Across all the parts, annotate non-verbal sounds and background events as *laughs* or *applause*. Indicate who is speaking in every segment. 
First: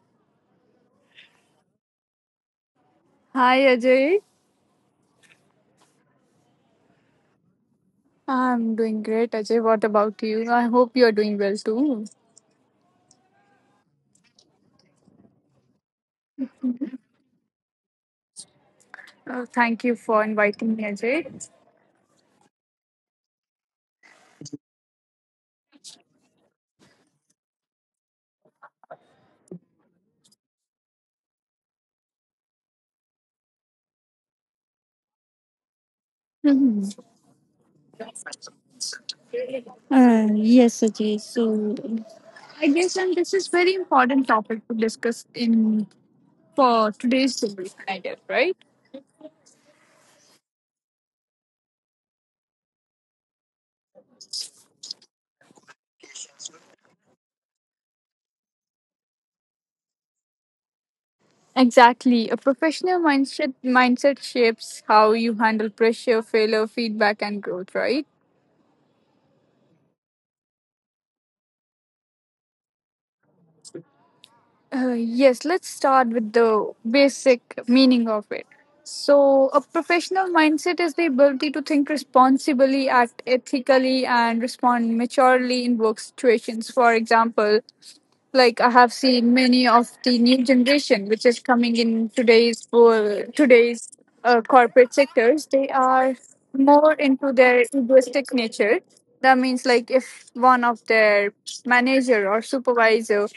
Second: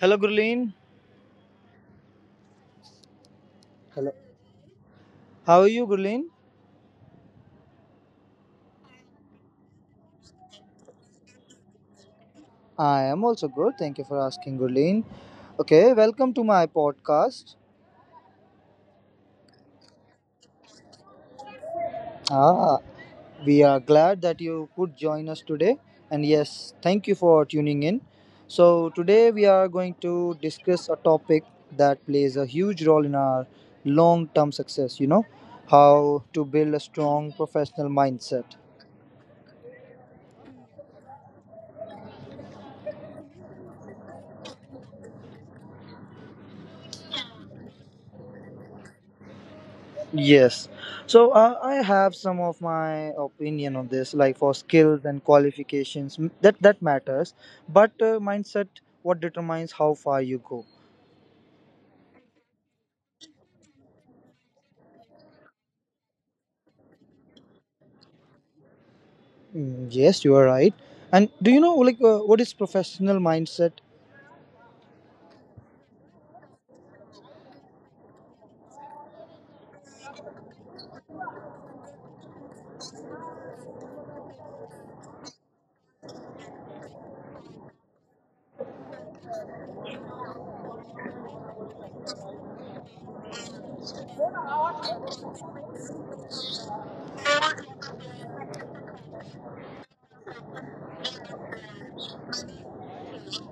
Speaker 1: Hello, Gurleen.
Speaker 2: Hi
Speaker 1: Hello.
Speaker 2: Ajay.
Speaker 1: How are you, Gurleen?
Speaker 2: I'm doing great, Ajay. What about you? I hope you're doing well too.
Speaker 1: I am also good. Thank you for asking, Gurleen. Okay, welcome to my podcast.
Speaker 2: Thank you for inviting me, Ajay.
Speaker 1: Ah, we are glad that you could join us today. And yes, thank you for tuning in. So, today we are going to discuss a topic that plays a huge role in our long term success, how to build a
Speaker 2: Mhm.
Speaker 1: strong professional mindset.
Speaker 2: Yes, Ajay. So, I guess and this is very important topic to discuss in for today's generation, I guess, right?
Speaker 1: Yes. So, I have some of my opinion on this, like for skills and qualifications, that matters. But, mindset, what determines how far you go.
Speaker 2: Exactly. A professional mindset shapes how you handle pressure, failure, feedback and growth, right?
Speaker 1: Mm, yes, you are right. And do you know, like, what is professional mindset?
Speaker 2: Yes, let's start with the basic meaning of it. So, a professional mindset is the ability to think responsibly, act ethically, and respond maturely in work situations. For example, like I have seen many of the new generation which is coming in today's world, today's corporate sectors. They are more into their egoistic nature. That means, like, if one of their manager or supervisor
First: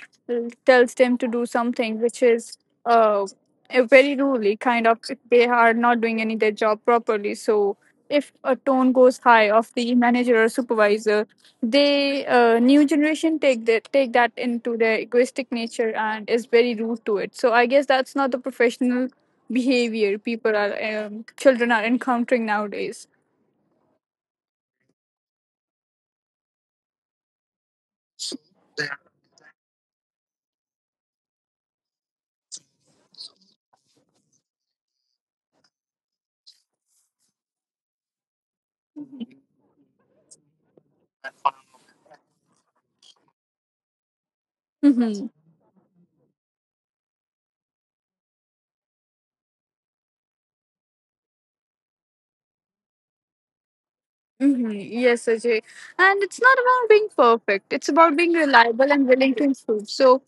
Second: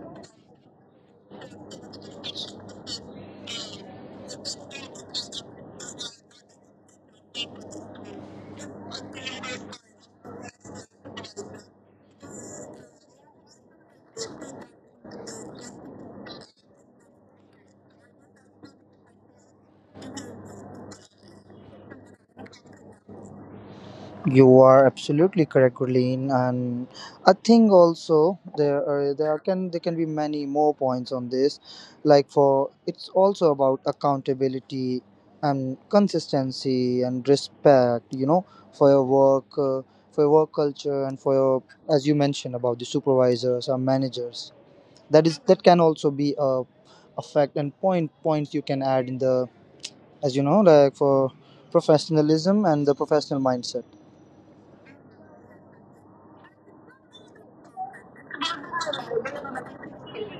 Speaker 2: tells them to do something which is uh, a very rudely kind of if they are not doing any their job properly. So if a tone goes high of the manager or supervisor, they, new generation, take that into their egoistic nature and is very rude to it. So I guess that's not the professional behavior people are children are encountering nowadays.
Speaker 1: You are absolutely correct, Gurleen, and I think also there can be many more points on this. Like for it's also about accountability and consistency and respect. You know, for your work, uh, for your work culture, and for your as you mentioned about the supervisors or managers. That
Speaker 2: Mm-hmm.
Speaker 1: is that can also be a fact and points you can add in the, as you know, like for professionalism and the professional mindset.
Speaker 2: Mm-hmm. Yes, Ajay. And it's not about being perfect. It's about being reliable and willing to improve. So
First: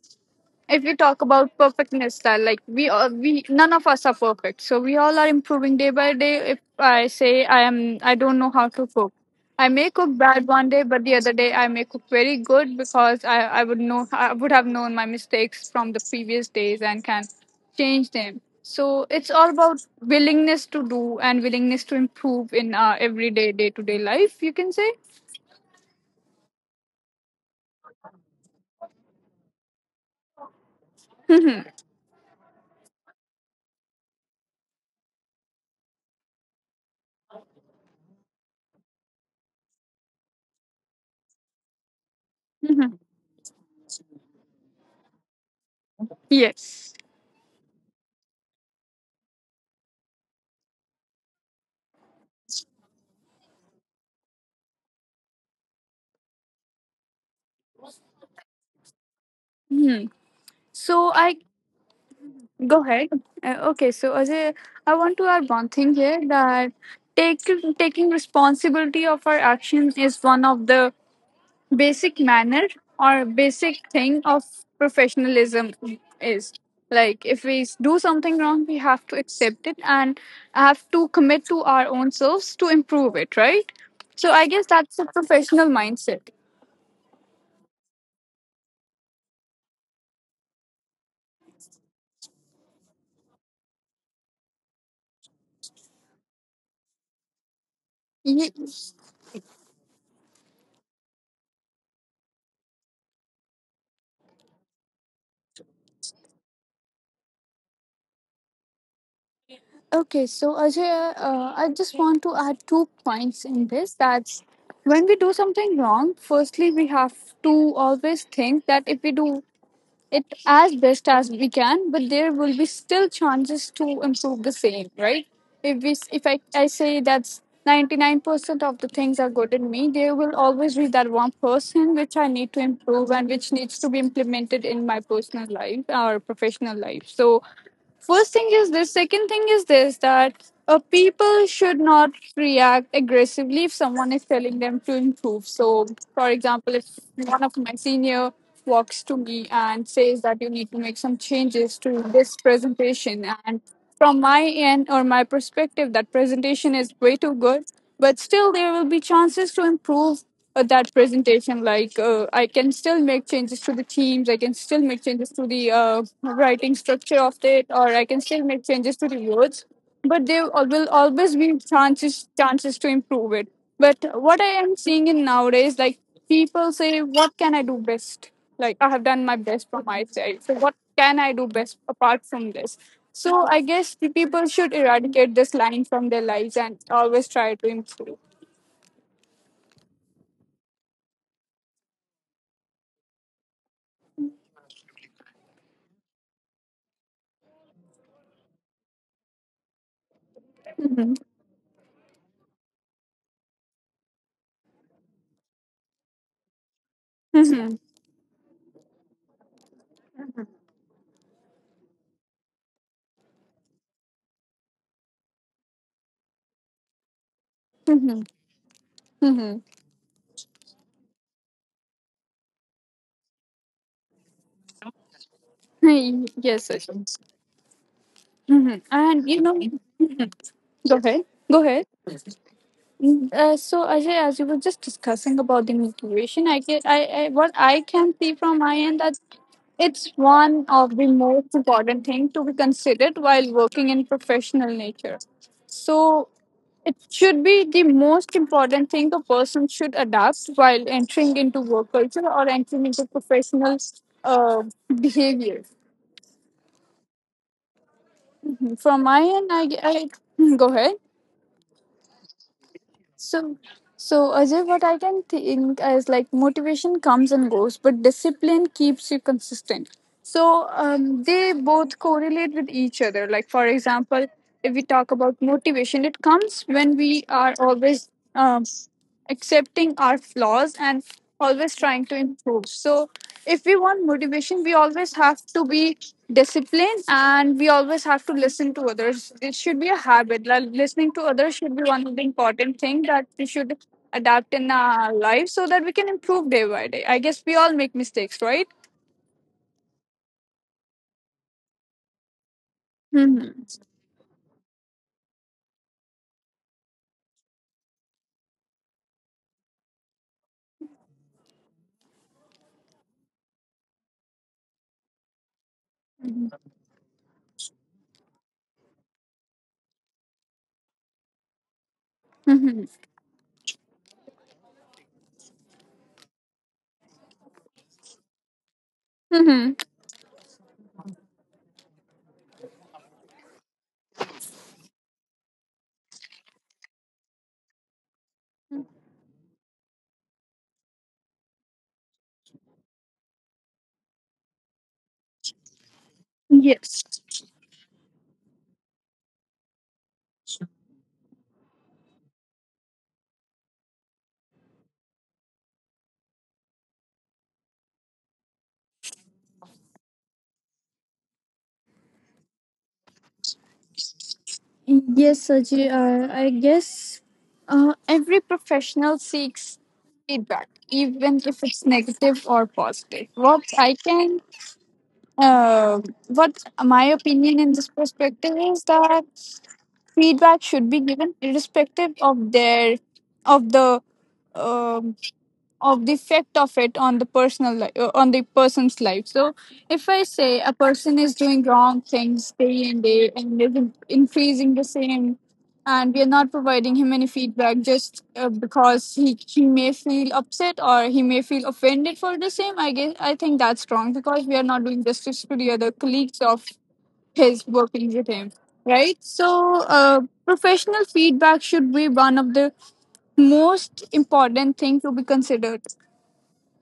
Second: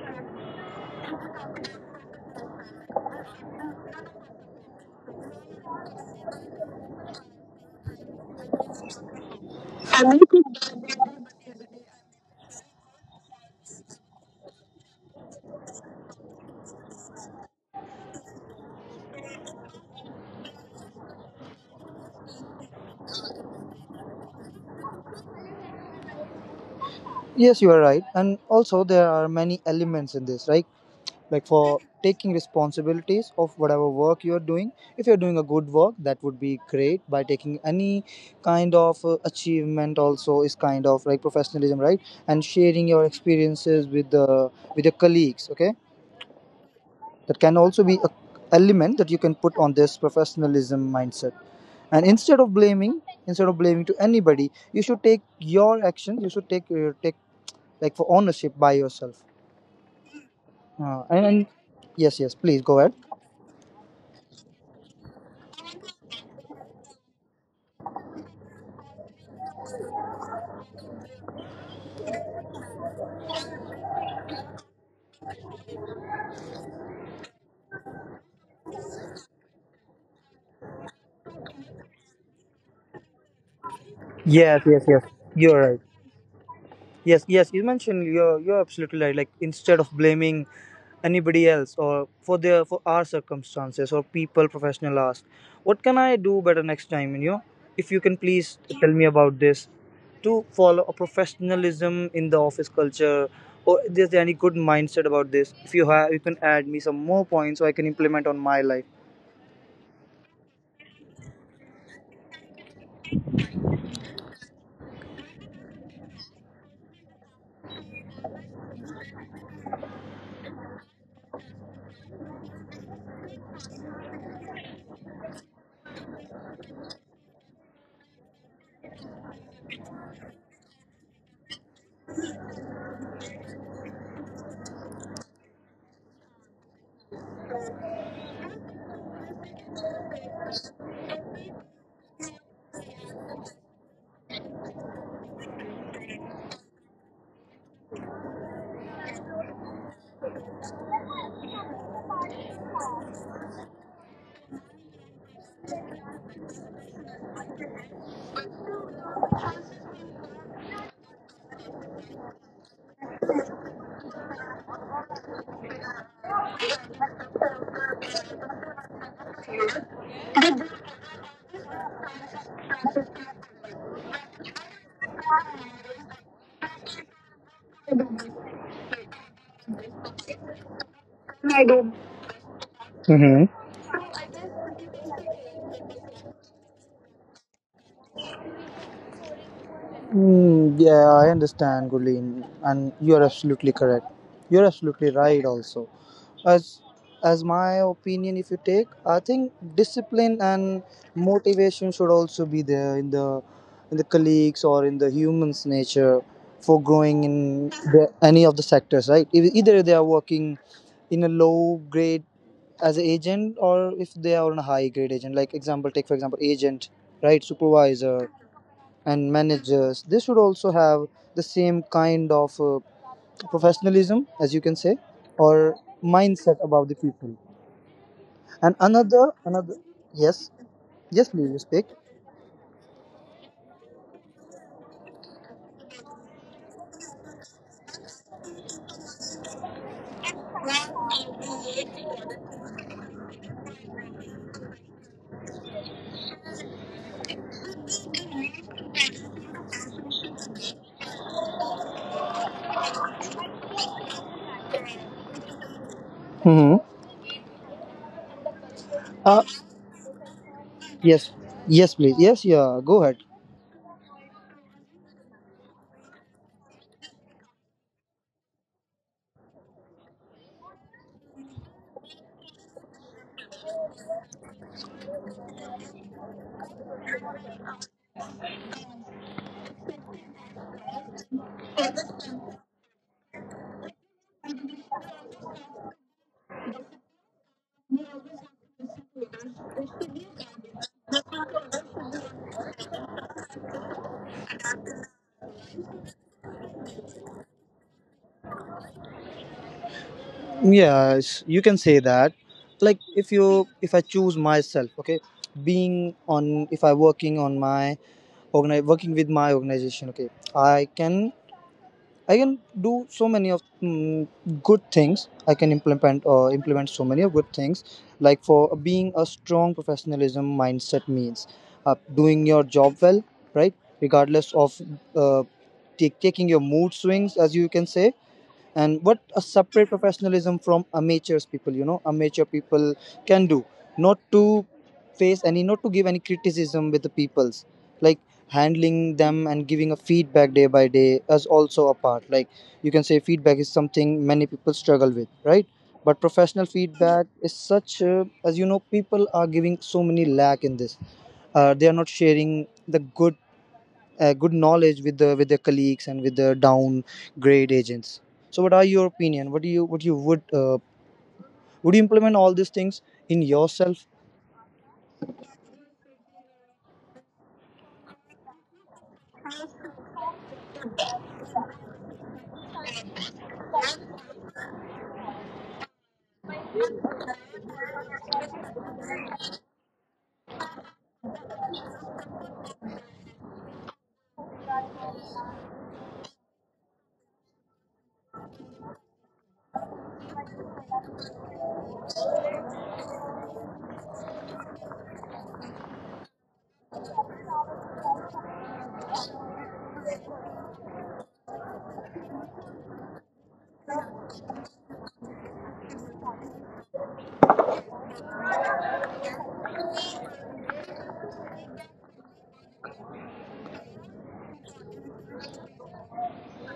Speaker 2: if you talk about perfectness style, like we all we none of us are perfect, so we all are improving day by day. If I say I don't know how to cook, I may cook bad one day, but the other day I may cook very good, because I would know. I would have known my mistakes from the previous days and can change them. So it's all about willingness to do and willingness to improve in our everyday day to day life, you can say.
Speaker 1: Yes, you are right. And also, there are many elements in this, right? Like for
Speaker 2: *laughs*
Speaker 1: taking responsibilities of whatever work you are doing. If you're doing a good work, that would be great. By taking any kind of achievement, also is kind of like professionalism, right? And sharing your experiences with the with your colleagues. Okay,
Speaker 2: Yes.
Speaker 1: that can also be a element that you can put on this professionalism mindset. And instead of blaming to anybody, you should take your actions. You should take like for ownership by yourself.
Speaker 2: Hmm. So I
Speaker 1: And yes, yes, please go
Speaker 2: Go
Speaker 1: ahead.
Speaker 2: ahead. Okay, so Ajay, I want to add one thing here, that take, taking responsibility of our actions is one of the basic manner or basic thing of professionalism, is like if we do something wrong, we have to accept it and have to commit to our own selves to improve it, right? So I guess
Speaker 1: Yes,
Speaker 2: that's a
Speaker 1: yes, yes.
Speaker 2: professional
Speaker 1: You're right.
Speaker 2: mindset.
Speaker 1: Yes, yes. You mentioned you're absolutely right. Like instead of blaming anybody else or for their for our circumstances or people, professional ask, what can I do better next time? You know, if you can please tell me about this to follow a professionalism in the office culture, or is there any good mindset about this? If you have, you can add me some more points so I can implement on my life.
Speaker 2: Okay, so Ajay, I just want to add two points in this. That's, when we do something wrong, firstly, we have to always think that if we do it as best as we can, but there will be still chances to improve the same, right? If I say that's 99% of the things are good in me, there will always be that one person which I need to improve and which needs to be implemented in my personal life or professional life. So first thing is this. Second thing is this, that people should not react aggressively if someone is telling them to improve. So, for example, if one of my senior walks to me and says that you need to make some changes to this presentation, and from my end or my perspective, that presentation is way too good, but still there will be chances to improve that presentation. Like, I can still make changes to the themes, I can still make changes to the writing structure of it, or I can still make changes to the words. But there will always be chances to improve it. But what I am seeing in nowadays, like, people say, what can I do best? Like, I have done my best from my side, so what can I do best apart from this? So I guess the people should eradicate this line from their lives and always try to improve.
Speaker 1: Mm, yeah, I understand, Gulin, and you're absolutely correct. You're absolutely right. Also, as my opinion, if you take, I think discipline
Speaker 2: Mhm.
Speaker 1: and motivation should also be there in the colleagues or in the humans' nature for
Speaker 2: Mhm.
Speaker 1: growing in any of the sectors. Right? If, either they are working in a low grade as an agent, or if they are on a high grade agent. Take for example, agent, right? Supervisor
Speaker 2: Mm-hmm.
Speaker 1: and managers, they should also have the same kind of professionalism, as you can say, or
Speaker 2: *laughs* Yes, Sachin.
Speaker 1: mindset about the people.
Speaker 2: Mm-hmm. And
Speaker 1: And another,
Speaker 2: go
Speaker 1: yes,
Speaker 2: ahead, go
Speaker 1: yes
Speaker 2: ahead.
Speaker 1: please, you speak.
Speaker 2: So Ajay, as you were just discussing about the motivation, I get, I, what I can see from my end, that it's one of the most important thing to be considered while working in professional nature. So it should be the most important thing a person should adapt while entering into work culture or entering into professional uh, behavior.
Speaker 1: Hmm.
Speaker 2: From my end,
Speaker 1: uh,
Speaker 2: I *laughs* Hmm, go ahead.
Speaker 1: yes, yes please, yes, yeah, go ahead.
Speaker 2: So, so Ajay, what I can think is, like, motivation comes and goes, but discipline keeps you consistent. So, they both correlate with each other. Like, for example, if we talk about motivation, it comes when we are always um, accepting our flaws and always trying to improve. So if we want motivation, we always have to be disciplined, and we always have to listen to others. It should be a habit. Like, listening to others should be one of the important thing that we should adapt in our life, so that we can improve day by day. I guess we all make mistakes, right?
Speaker 1: Yes, you can say that. Like
Speaker 2: Mm-hmm.
Speaker 1: if I choose myself, okay. Being on, if I working on my working with my organization, okay. I can I can do so many of good things. I can implement or implement so many of good things, like for being a strong professionalism mindset means
Speaker 2: Mm-hmm.
Speaker 1: doing your job well, right? Regardless of uh, taking your mood swings, as you can say, and
Speaker 2: Mm-hmm.
Speaker 1: what a separate professionalism from amateurs people, amateur people can do, not to face any, not to give any criticism with the peoples, like handling them and giving a feedback day by day is also a part. Like you can say, feedback is something many people struggle with, right? But professional
Speaker 2: Yes.
Speaker 1: feedback is such, as you know, people are giving so many lack in this. They are not sharing the good knowledge with their colleagues and with the down grade agents. So what are your opinion, what you would you implement all these things in yourself?
Speaker 2: Yes, Saji, I guess every professional seeks feedback, even if it's negative or positive. Uh, what my opinion in this perspective is, that feedback should be given irrespective of the um of the effect of it on the personal life, on the person's life. So if I say a person is doing wrong things day and day and is increasing the same, and we are not providing him any feedback, just because he may feel upset or he may feel offended for the same, I guess, I think that's wrong, because we are not doing justice to the other colleagues of his working with him, right? So, professional feedback should be one of the most important thing to be considered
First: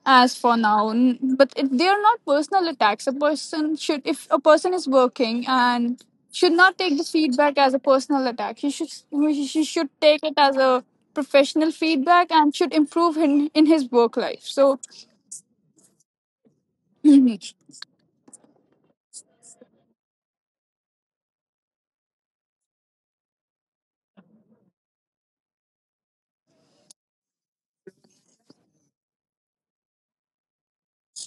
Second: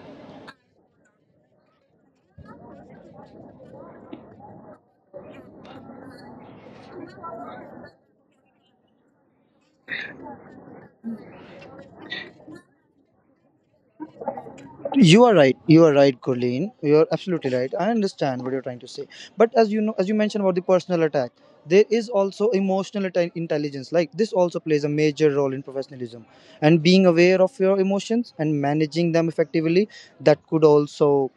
Speaker 2: as for now. But if they are not personal attacks, a person should if a person is working and should not take this feedback as a personal attack. He should take it as a professional feedback and should improve in his work life, so.
Speaker 1: You are right, you are right, Colleen. You are absolutely right.
Speaker 2: *clears throat*
Speaker 1: I understand what you're trying to say. But as you mentioned about the personal attack, there is also emotional intelligence. Like this also plays a major role in professionalism, and being aware of your emotions and managing them effectively, that could also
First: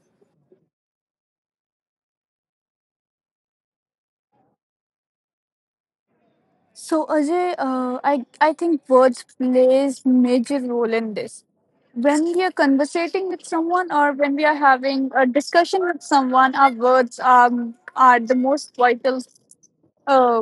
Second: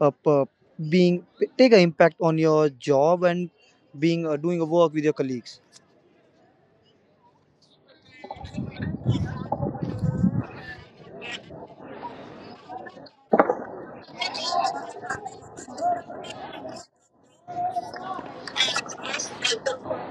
Speaker 1: p- being take an impact on your job, and being doing a work with your colleagues.
Speaker 2: So Ajay, I think words plays major role in this. When we are conversating with someone, or when we are having a discussion with someone, our words are the most vital, uh,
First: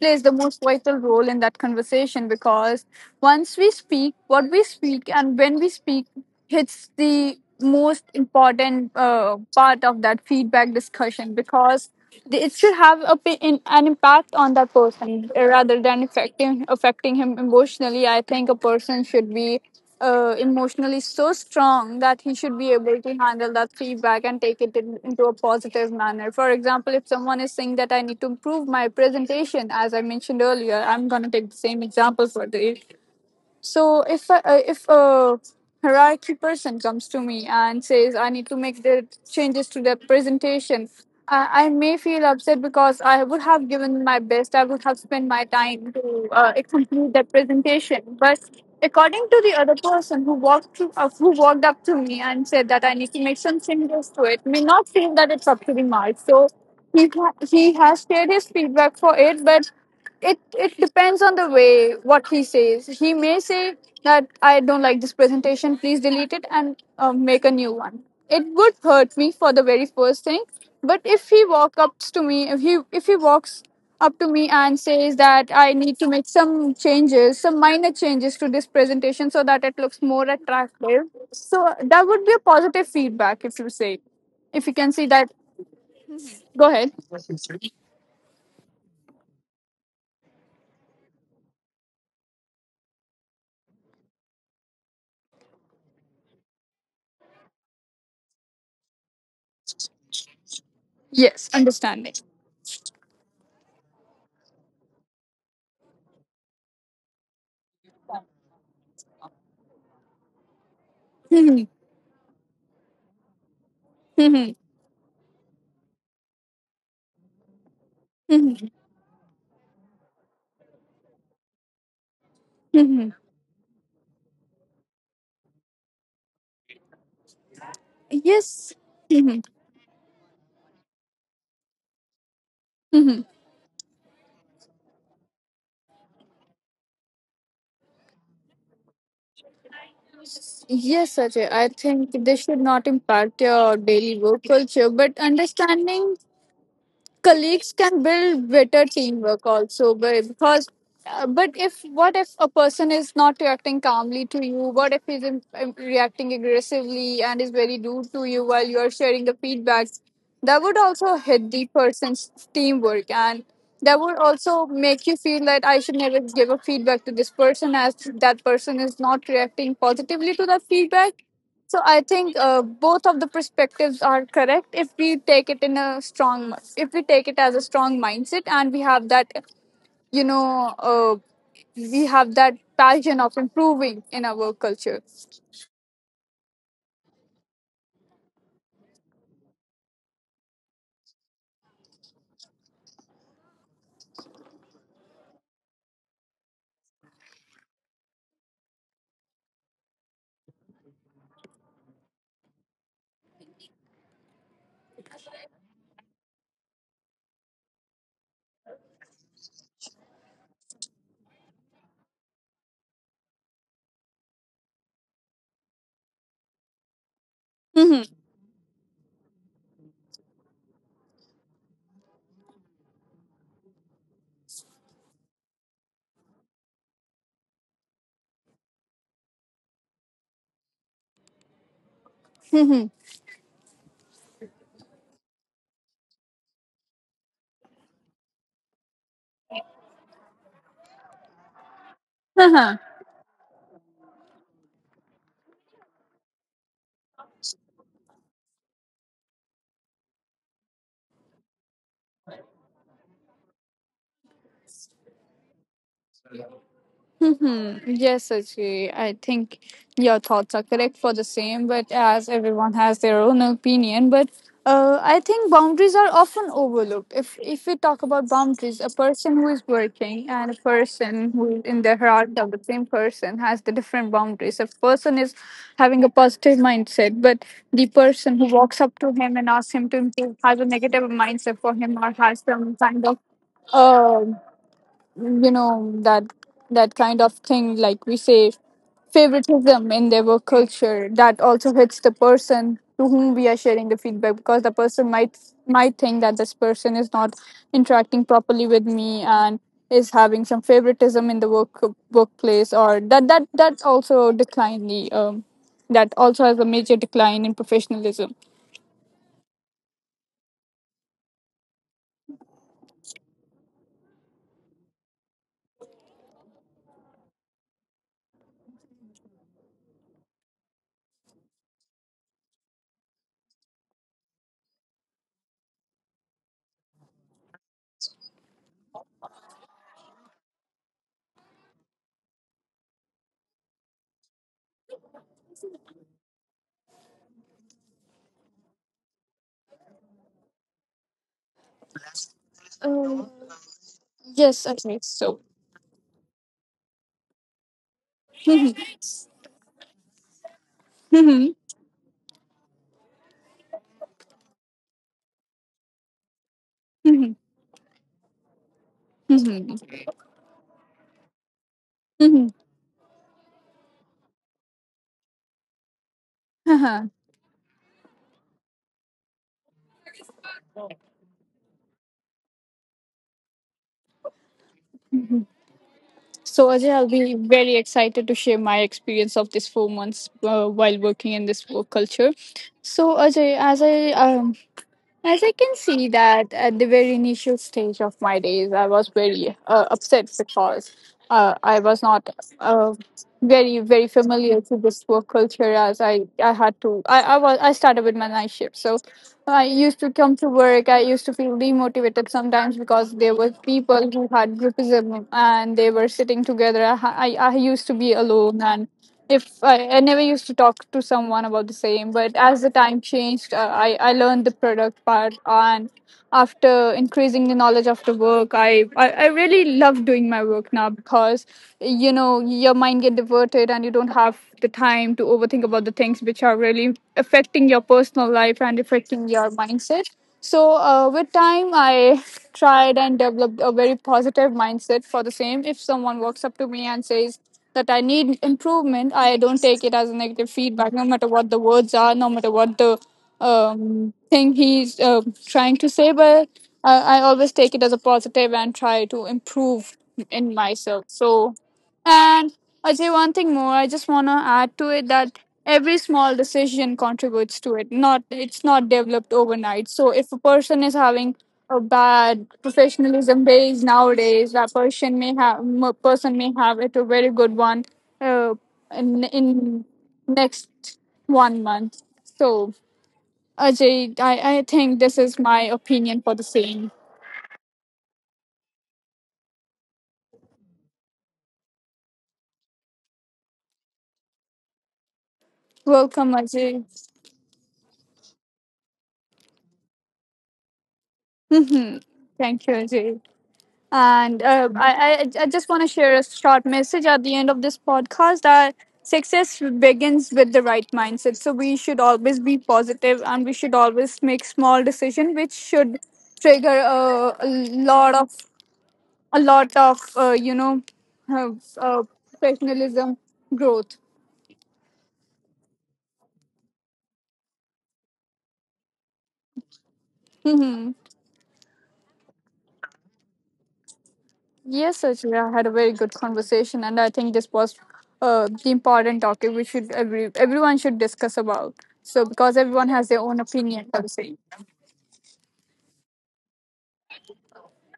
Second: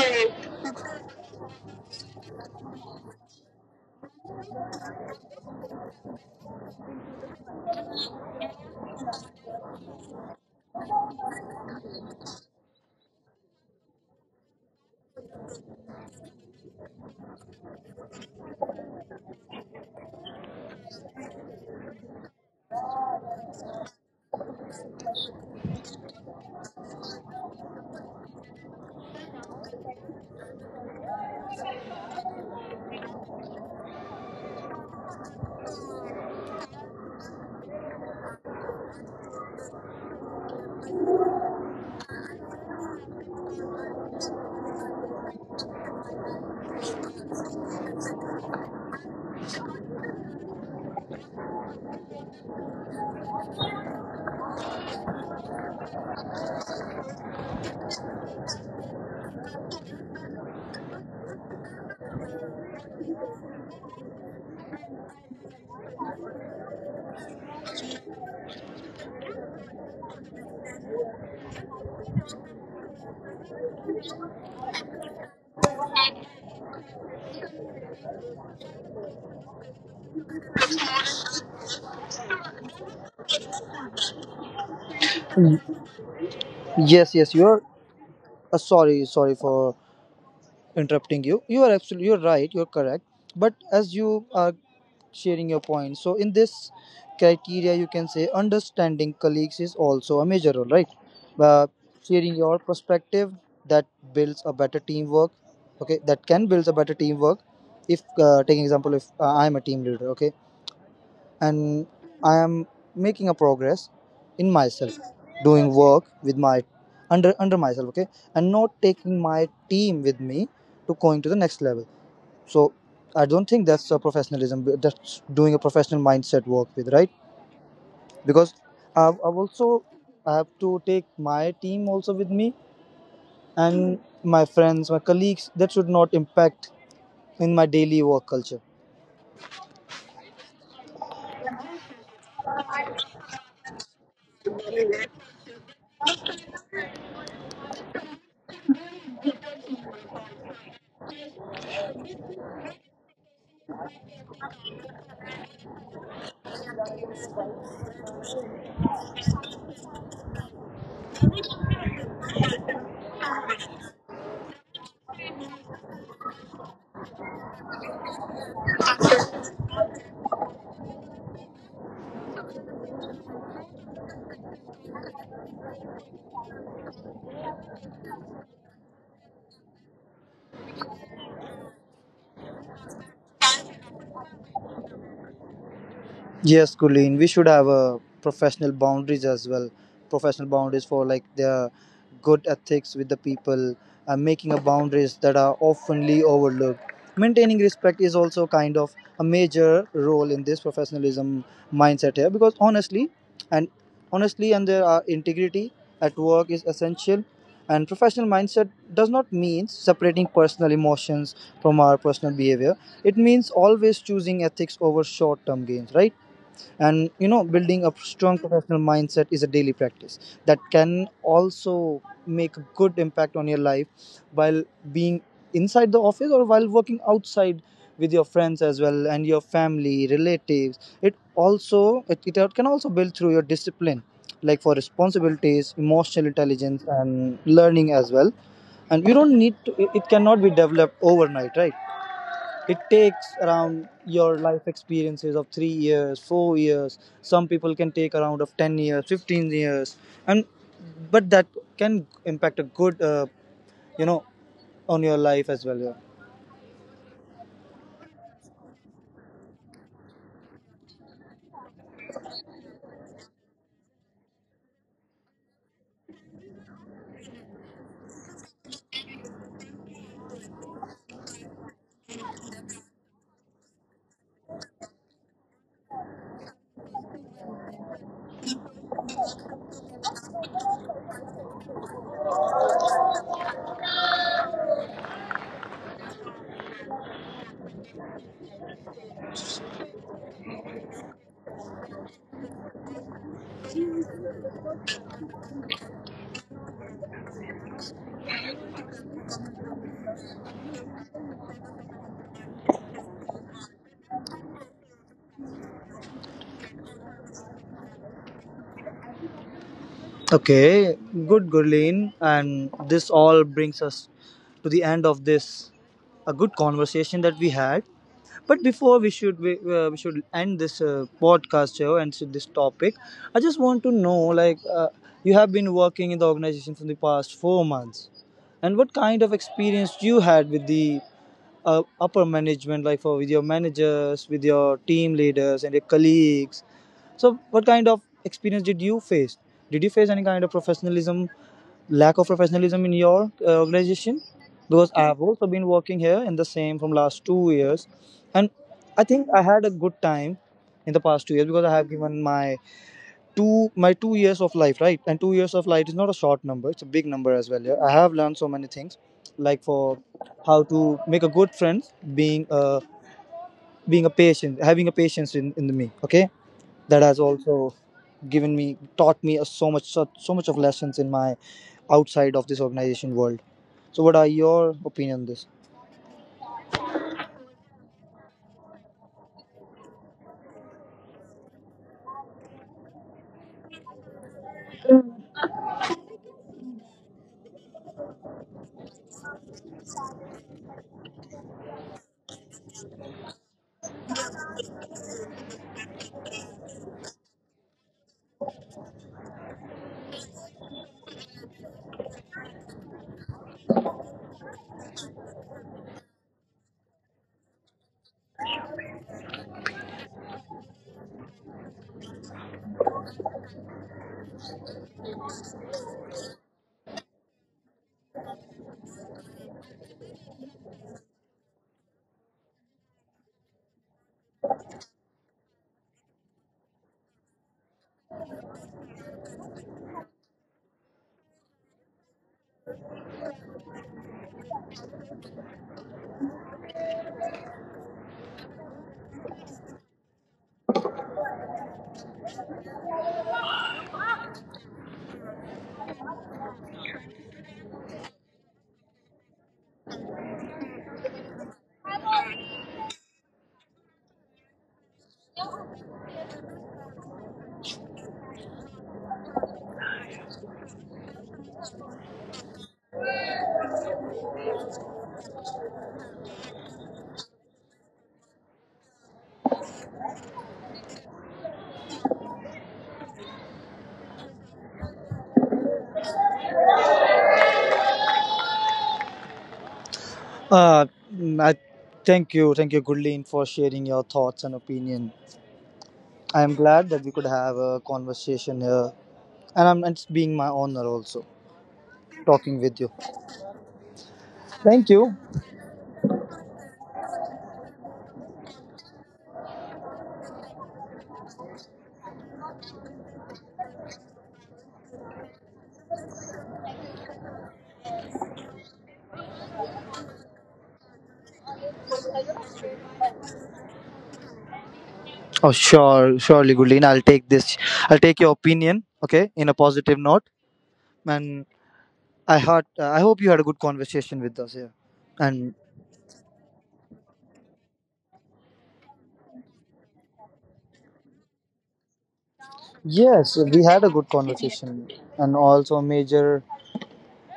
Speaker 2: plays the most vital role in that conversation, because once we speak, what we speak and when we speak hits the most important part of that feedback discussion, because it should have an impact on that person, rather than affecting him emotionally. I think a person should be emotionally so strong that he should be able to handle that feedback and take it into a positive manner. For example, if someone is saying that I need to improve my presentation, as I mentioned earlier, I'm going to take the same example. For the so if I- uh, if a hierarchy person comes to me and says I need to make the changes to the presentation, I may feel upset because I would have given my best. I would have spent my time to complete that presentation. But according to the other person who walked up to me and said that I need to make some changes to it, may not feel that it's up to the mark. So he has shared his feedback for it, but it depends on the way what he says. He may say that I don't like this presentation, please delete it and make a new one. It would hurt me for the very first thing. But if he walks up to me, if he walks up to me and says that I need to make some changes, some minor changes to this presentation, so that it looks more attractive. So that would be a positive feedback, if you say, if you can see that. Go ahead.
Speaker 1: Yes, yes, you're sorry, sorry for interrupting you. You are absolutely you're right, you're correct. But as you are sharing your point, so in this criteria, you can say understanding colleagues is also a major role, right?
Speaker 2: Yes,
Speaker 1: uh,
Speaker 2: understanding.
Speaker 1: sharing your perspective, that builds a better teamwork. Okay, that can build a better teamwork. If uh, taking example if uh, i'm a team leader, okay, and I am making a progress in myself, doing work with my under myself, okay, and not taking my team with me to going to the next level. So I
Speaker 2: *laughs*
Speaker 1: don't think that's a professionalism. That's doing a professional mindset work with, right? Because
Speaker 2: Yes.
Speaker 1: I've, I've
Speaker 2: Mhm.
Speaker 1: also I have to take my team also with me,
Speaker 2: Mhm.
Speaker 1: and my friends, my colleagues. That should not impact in my daily work culture.
Speaker 2: Yes, Ajay, I think this should not impact your daily work culture, but understanding colleagues can build better teamwork also. But, because but if what if a person is not reacting calmly to you? What if he's reacting aggressively and is very rude to you while you are sharing the feedbacks? That would also hit the person's teamwork, and that would also make you feel that I should never give a feedback to this person, as that person is not reacting positively to that feedback. So I think, both of the perspectives are correct, if we take it in a strong, if we take it as a strong mindset, and we have that, you know, we have that passion of improving in our work culture.
Speaker 1: Yes, Colleen, we should have a professional boundaries as well. Professional boundaries for like their good ethics with the people, and making a boundaries that are oftenly overlooked. Maintaining respect is also kind of a major role in this professionalism mindset here, because and honestly, and there are integrity at work is essential, and professional mindset does not mean separating personal emotions from our personal behavior. It means always choosing ethics over short term gains, right? And building a
Speaker 2: Mm-hmm.
Speaker 1: strong professional mindset is a daily practice, that can also make a good impact on your life, while being inside the office or while working outside with your friends as well and your family relatives. It also it can also
Speaker 2: Mm-hmm.
Speaker 1: build through your discipline, like for responsibilities, emotional intelligence, and learning as well. And you don't need to, it cannot be developed overnight, right? It
Speaker 2: *laughs*
Speaker 1: takes around your life experiences of 3 years, 4 years. Some people can take around of 10 years, 15 years. And but that can impact a good, you know on your life as well. Yeah.
Speaker 2: Mhm. Yes, Sachi, I think your thoughts are correct for the same, but as everyone has their own opinion. But I think boundaries are often overlooked. If we talk about boundaries, a person who is working and a person who is in the hierarchy of the same person has the different boundaries. A person is having a positive mindset, but the person who walks up to him and asks him to improve has a negative mindset for him or has some kind of um, you know that that kind of thing like we say favoritism in their work culture that also hits the person to whom we are sharing the feedback because the person might think that this person is not interacting properly with me and is having some favoritism in the workplace or that's also declining that also has a major decline in professionalism.
Speaker 1: Okay, good, Gurleen, and this all brings us to the end of this a good conversation that we had. But before we should, we should end this podcast show and so this topic, I just want to know, like you have been working in the organization for the past 4 months, and what kind of experience you had with the upper management, like for with your managers, with your team leaders and your colleagues. So, what kind of experience did you face? Did you face any kind of professionalism lack of professionalism in your organization, because
Speaker 2: Yes,
Speaker 1: I
Speaker 2: I
Speaker 1: have
Speaker 2: think
Speaker 1: also been
Speaker 2: so.
Speaker 1: working here in the same from last 2 years. And I think
Speaker 2: *laughs*
Speaker 1: I had a good time in the past 2 years, because I
Speaker 2: Mhm.
Speaker 1: have given my 2 years of life, right? And 2 years of life is not a short number. It's a big number as
Speaker 2: Mhm.
Speaker 1: well, yeah? I have learned so many things, like for
Speaker 2: Mhm.
Speaker 1: how to make a good friend, being
Speaker 2: Mhm. Mhm.
Speaker 1: a patient, having a patience in me, okay. That has
Speaker 2: *laughs*
Speaker 1: also given me taught me so much of lessons in my outside of this organization world. So what are your opinion on this?
Speaker 2: So, Ajay, I'll be very excited to share my experience of this 4 months while working in this work culture. So, Ajay, as I can see that at the very initial stage of my days, I was very upset because I was not uh, very familiar to this work culture. As I had to I was I started with my night shift, so I used to come to work. I used to feel demotivated sometimes because there were people who had groupism and they were sitting together. I used to be alone, and if I, I never used to talk to someone about the same, but as the time changed I learned the product part, and after increasing the knowledge after work I really love doing my work now because you know your mind get diverted and you don't have the time to overthink about the things which are really affecting your personal life and affecting your mindset. So with time I tried and developed a very positive mindset for the same. If someone walks up to me and says that I need improvement, I don't take it as a negative feedback, no matter what the words are, no matter what the thing he's trying to say. But I always take it as a positive and try to improve in myself. So and I say one thing more. I just want to add to it that every small decision contributes to it. Not it's not developed overnight. So if a person is having a bad professionalism days nowadays, that person may person may have it a very good one uh, in next 1 month. So Ajay, I think this is my opinion for the same.
Speaker 1: uh I thank you, thank you, Goodlin, for sharing your thoughts and opinion. I am
Speaker 2: Welcome,
Speaker 1: glad that we
Speaker 2: Ajay.
Speaker 1: could have a conversation here, and I'm it's being my honor also
Speaker 2: *laughs* Thank
Speaker 1: talking with you.
Speaker 2: you, Ajay. And
Speaker 1: Thank
Speaker 2: uh,
Speaker 1: you.
Speaker 2: I, I, I just want to share a short message at the end of this podcast that success begins with the right mindset. So we should always be positive and we should always make small decisions, which should trigger a lot of uh, uh, professionalism growth.
Speaker 1: Oh, surely, Goodlin, I'll take this. I'll take your opinion okay in a positive note.
Speaker 2: Hmm.
Speaker 1: And I heart I hope you had a good conversation with us here.
Speaker 2: Yes,
Speaker 1: And
Speaker 2: Sachira, I had a very good conversation, and I think this was the important topic we should everyone should discuss about. So, because everyone has their own opinion,
Speaker 1: yes,
Speaker 2: I would
Speaker 1: we
Speaker 2: say.
Speaker 1: had a good conversation, and also major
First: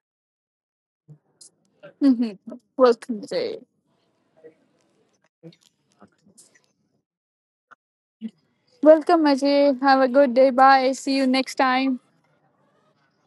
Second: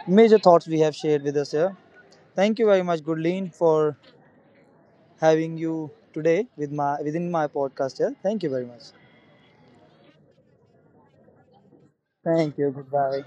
Speaker 1: major thoughts we have shared with us here.
Speaker 2: Mm-hmm.
Speaker 1: Thank you very much,
Speaker 2: Welcome,
Speaker 1: Gurleen,
Speaker 2: Ajay.
Speaker 1: for having you today with my within my podcast here. Thank you very much.
Speaker 2: Welcome, Ajay. Have a good day. Bye. See you next time.
Speaker 1: Thank you. Goodbye.